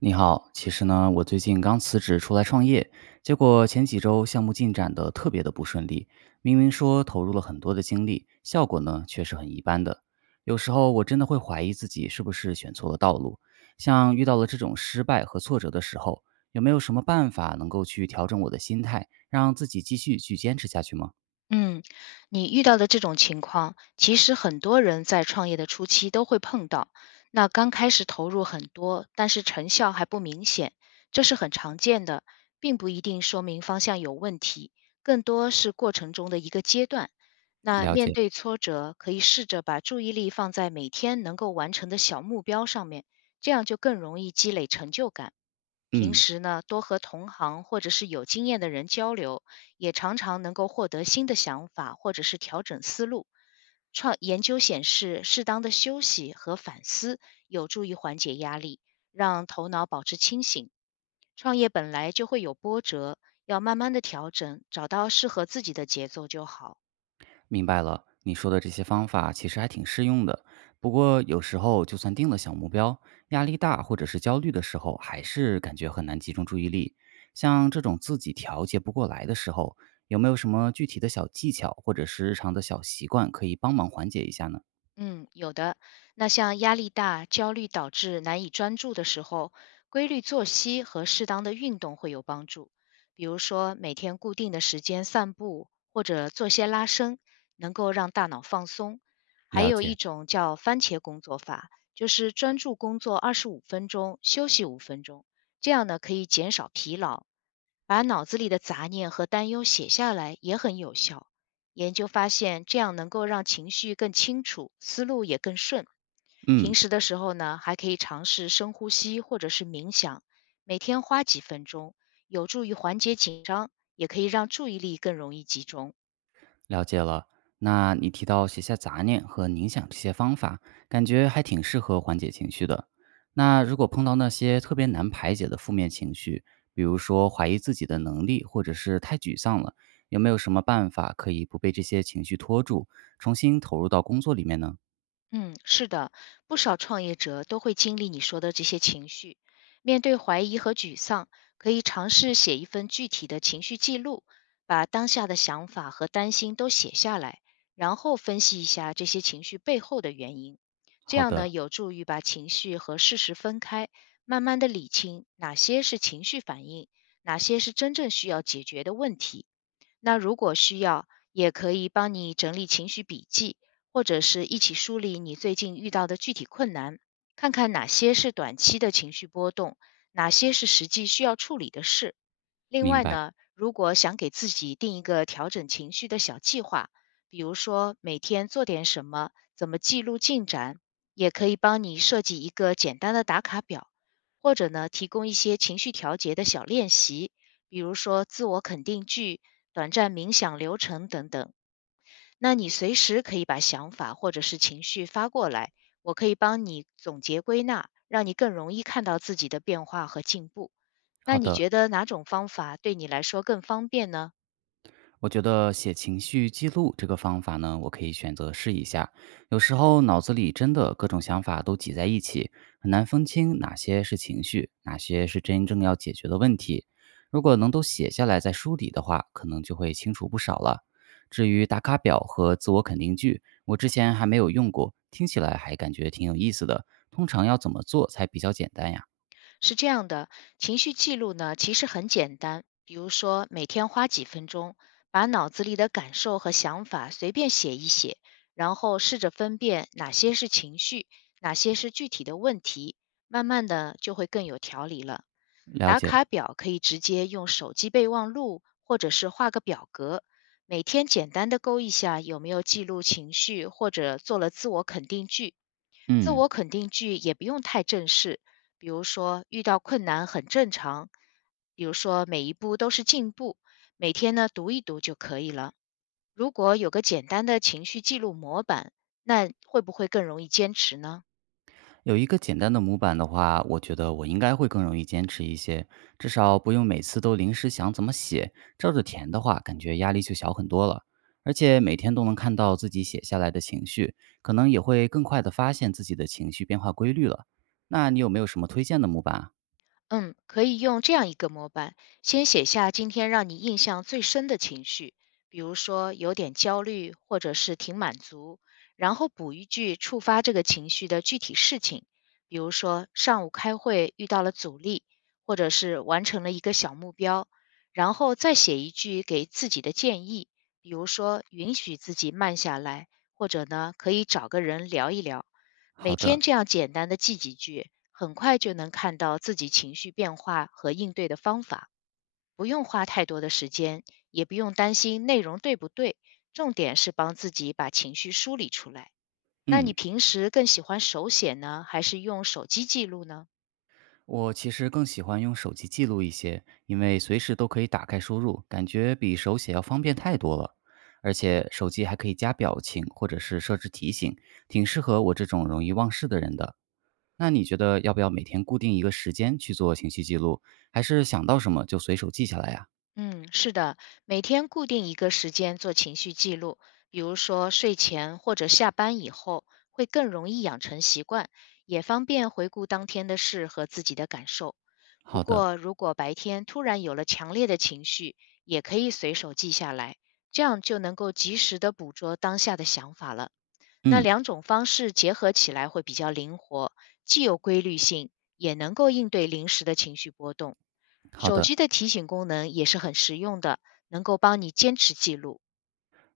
你好，其实呢，我最近刚辞职出来创业，结果前几周项目进展的特别的不顺利，明明说投入了很多的精力，效果呢却是很一般的。有时候我真的会怀疑自己是不是选错了道路。像遇到了这种失败和挫折的时候，有没有什么办法能够去调整我的心态，让自己继续去坚持下去吗？嗯，你遇到的这种情况，其实很多人在创业的初期都会碰到。那刚开始投入很多，但是成效还不明显，这是很常见的，并不一定说明方向有问题，更多是过程中的一个阶段。那了面解，对挫折，可以试着把注意力放在每天能够完成的小目标上面，这样就更容易积累成就感。平嗯。时呢，多和同行或者是有经验的人交流，也常常能够获得新的想法，或者是调整思路。创研究显示，适当的休息和反思有助于缓解压力，让头脑保持清醒。创业本来就会有波折，要慢慢的调整，找到适合自己的节奏就好。明白了，你说的这些方法其实还挺适用的。不过有时候，就算定了小目标，压力大或者是焦虑的时候，还是感觉很难集中注意力。像这种自己调节不过来的时候，有没有什么具体的小技巧或者是日常的小习惯可以帮忙缓解一下呢？嗯，有的。那像压力大、焦虑导致难以专注的时候，规律作息和适当的运动会有帮助。比如说，每天固定的时间散步，或者做些拉伸，能够让大脑放松。还了有一解。种叫番茄工作法，就是专注工作25分钟，休息五分钟，这样呢可以减少疲劳，把脑子里的杂念和担忧写下来也很有效。研究发现，这样能够让情绪更清楚，思路也更顺。平嗯，时的时候呢，还可以尝试深呼吸或者是冥想，每天花几分钟，有助于缓解紧张，也可以让注意力更容易集中。了解了。那你提到写下杂念和冥想这些方法，感觉还挺适合缓解情绪的。那如果碰到那些特别难排解的负面情绪，比如说怀疑自己的能力，或者是太沮丧了，有没有什么办法可以不被这些情绪拖住，重新投入到工作里面呢？嗯，是的，不少创业者都会经历你说的这些情绪。面对怀疑和沮丧，可以尝试写一份具体的情绪记录，把当下的想法和担心都写下来，然后分析一下这些情绪背后的原因。这好样呢，的，有助于把情绪和事实分开，慢慢的理清哪些是情绪反应，哪些是真正需要解决的问题。那如果需要，也可以帮你整理情绪笔记，或者是一起梳理你最近遇到的具体困难，看看哪些是短期的情绪波动，哪些是实际需要处理的事。另明外白。呢，如果想给自己定一个调整情绪的小计划，比如说每天做点什么，怎么记录进展，也可以帮你设计一个简单的打卡表，或者呢，提供一些情绪调节的小练习，比如说自我肯定句、短暂冥想流程等等。那你随时可以把想法或者是情绪发过来，我可以帮你总结归纳，让你更容易看到自己的变化和进步。那好你的，觉得哪种方法对你来说更方便呢？我觉得写情绪记录这个方法呢，我可以选择试一下。有时候脑子里真的各种想法都挤在一起，很难分清哪些是情绪，哪些是真正要解决的问题。如果能都写下来再梳理的话，可能就会清楚不少了。至于打卡表和自我肯定句，我之前还没有用过，听起来还感觉挺有意思的。通常要怎么做才比较简单呀？是这样的，情绪记录呢其实很简单，比如说每天花几分钟，把脑子里的感受和想法随便写一写，然后试着分辨哪些是情绪，哪些是具体的问题，慢慢的就会更有条理了。了打解，卡表可以直接用手机备忘录，或者是画个表格，每天简单的勾一下有没有记录情绪，或者做了自我肯定句。自嗯。我肯定句也不用太正式，比如说遇到困难很正常，比如说每一步都是进步，每天呢读一读就可以了。如果有个简单的情绪记录模板，那会不会更容易坚持呢？有一个简单的模板的话，我觉得我应该会更容易坚持一些，至少不用每次都临时想怎么写，照着填的话，感觉压力就小很多了。而且每天都能看到自己写下来的情绪，可能也会更快的发现自己的情绪变化规律了。那你有没有什么推荐的模板啊？嗯，可以用这样一个模板，先写下今天让你印象最深的情绪，比如说有点焦虑，或者是挺满足，然后补一句触发这个情绪的具体事情，比如说上午开会遇到了阻力，或者是完成了一个小目标，然后再写一句给自己的建议，比如说允许自己慢下来，或者呢可以找个人聊一聊。每好天的，这样简单的记几句，很快就能看到自己情绪变化和应对的方法，不用花太多的时间，也不用担心内容对不对，重点是帮自己把情绪梳理出来。那你嗯。平时更喜欢手写呢，还是用手机记录呢？我其实更喜欢用手机记录一些，因为随时都可以打开输入，感觉比手写要方便太多了。而且手机还可以加表情或者是设置提醒，挺适合我这种容易忘事的人的。那你觉得要不要每天固定一个时间去做信息记录，还是想到什么就随手记下来呀、嗯，是的，每天固定一个时间做情绪记录，比如说睡前或者下班以后，会更容易养成习惯，也方便回顾当天的事和自己的感受。不好的，过，如果白天突然有了强烈的情绪，也可以随手记下来，这样就能够及时的捕捉当下的想法了。那嗯，两种方式结合起来会比较灵活，既有规律性，也能够应对临时的情绪波动。好手的。机的提醒功能也是很实用的，能够帮你坚持记录。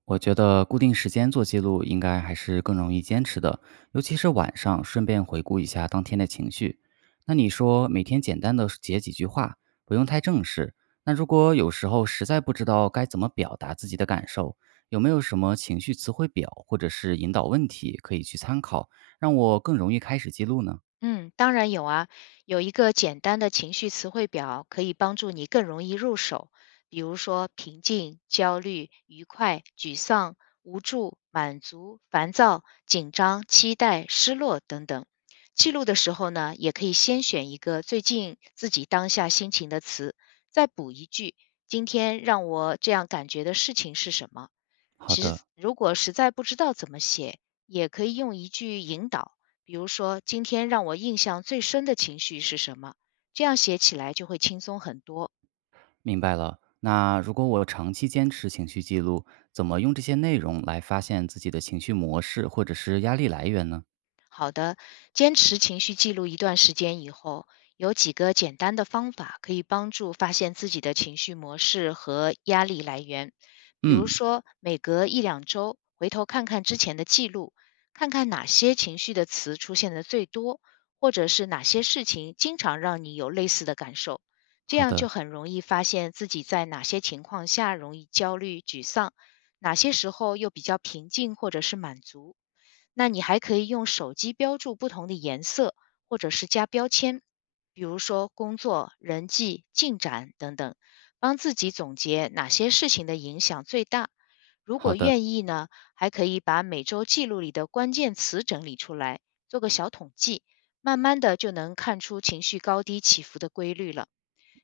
我觉得固定时间做记录应该还是更容易坚持的，尤其是晚上，顺便回顾一下当天的情绪。那你说每天简单的写几句话，不用太正式。那如果有时候实在不知道该怎么表达自己的感受，有没有什么情绪词汇表或者是引导问题可以去参考，让我更容易开始记录呢？嗯，当然有啊，有一个简单的情绪词汇表可以帮助你更容易入手，比如说平静、焦虑、愉快、沮丧、无助、满足、烦躁、紧张、期待、失落等等。记录的时候呢，也可以先选一个最近自己当下心情的词，再补一句今天让我这样感觉的事情是什么。好其实的，如果实在不知道怎么写，也可以用一句引导，比如说今天让我印象最深的情绪是什么，这样写起来就会轻松很多。明白了。那如果我长期坚持情绪记录，怎么用这些内容来发现自己的情绪模式或者是压力来源呢？好的，坚持情绪记录一段时间以后，有几个简单的方法可以帮助发现自己的情绪模式和压力来源。比如嗯，说，每隔一两周回头看看之前的记录，看看哪些情绪的词出现的最多，或者是哪些事情经常让你有类似的感受，这好样就的，很容易发现自己在哪些情况下容易焦虑、沮丧，哪些时候又比较平静或者是满足。那你还可以用手机标注不同的颜色，或者是加标签，比如说工作、人际、进展等等，帮自己总结哪些事情的影响最大。如好果的，愿意呢，还可以把每周记录里的关键词整理出来，做个小统计，慢慢的就能看出情绪高低起伏的规律了。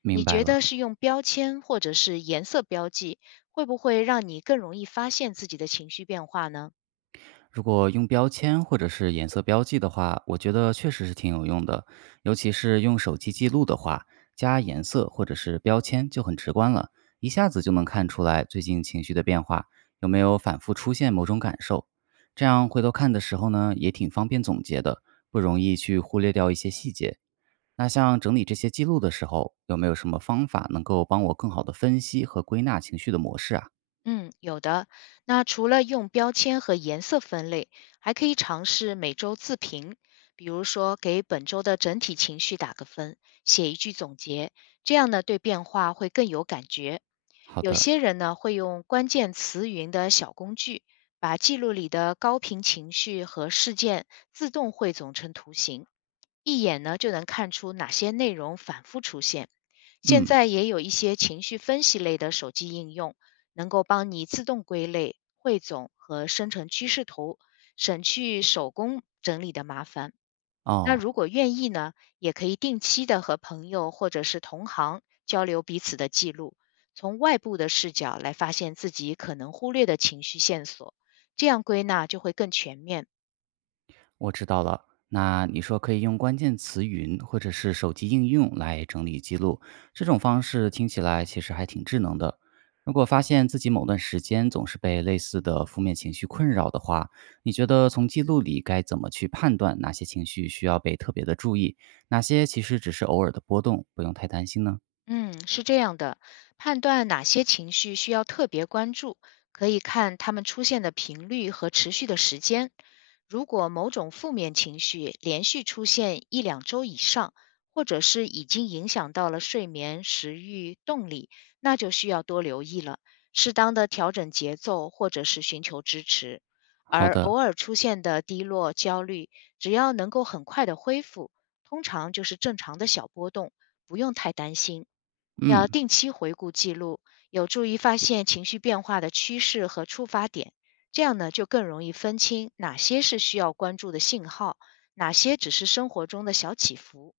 明你白觉得了。是用标签或者是颜色标记，会不会让你更容易发现自己的情绪变化呢？如果用标签或者是颜色标记的话，我觉得确实是挺有用的，尤其是用手机记录的话，加颜色或者是标签就很直观了，一下子就能看出来最近情绪的变化，有没有反复出现某种感受。这样回头看的时候呢，也挺方便总结的，不容易去忽略掉一些细节。那像整理这些记录的时候，有没有什么方法能够帮我更好的分析和归纳情绪的模式啊？嗯，有的。那除了用标签和颜色分类，还可以尝试每周自评，比如说给本周的整体情绪打个分，写一句总结，这样呢对变化会更有感觉。好有的，些人呢会用关键词云的小工具，把记录里的高频情绪和事件自动汇总成图形。一眼呢就能看出哪些内容反复出现。现嗯。在也有一些情绪分析类的手机应用，能够帮你自动归类、汇总和生成趋势图，省去手工整理的麻烦。那如哦，果愿意呢，也可以定期的和朋友或者是同行交流彼此的记录，从外部的视角来发现自己可能忽略的情绪线索，这样归纳就会更全面。我知道了。那你说可以用关键词云或者是手机应用来整理记录，这种方式听起来其实还挺智能的。如果发现自己某段时间总是被类似的负面情绪困扰的话，你觉得从记录里该怎么去判断哪些情绪需要被特别的注意，哪些其实只是偶尔的波动，不用太担心呢？嗯，是这样的，判断哪些情绪需要特别关注，可以看它们出现的频率和持续的时间。如果某种负面情绪连续出现一两周以上，或者是已经影响到了睡眠、食欲、动力，那就需要多留意了，适当的调整节奏，或者是寻求支持。好而的，偶尔出现的低落、焦虑，只要能够很快的恢复，通常就是正常的小波动，不用太担心。要嗯，定期回顾记录，有助于发现情绪变化的趋势和触发点，这样呢就更容易分清哪些是需要关注的信号，哪些只是生活中的小起伏。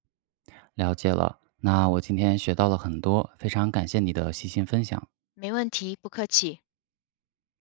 了解了。那我今天学到了很多，非常感谢你的细心分享。没问题，不客气。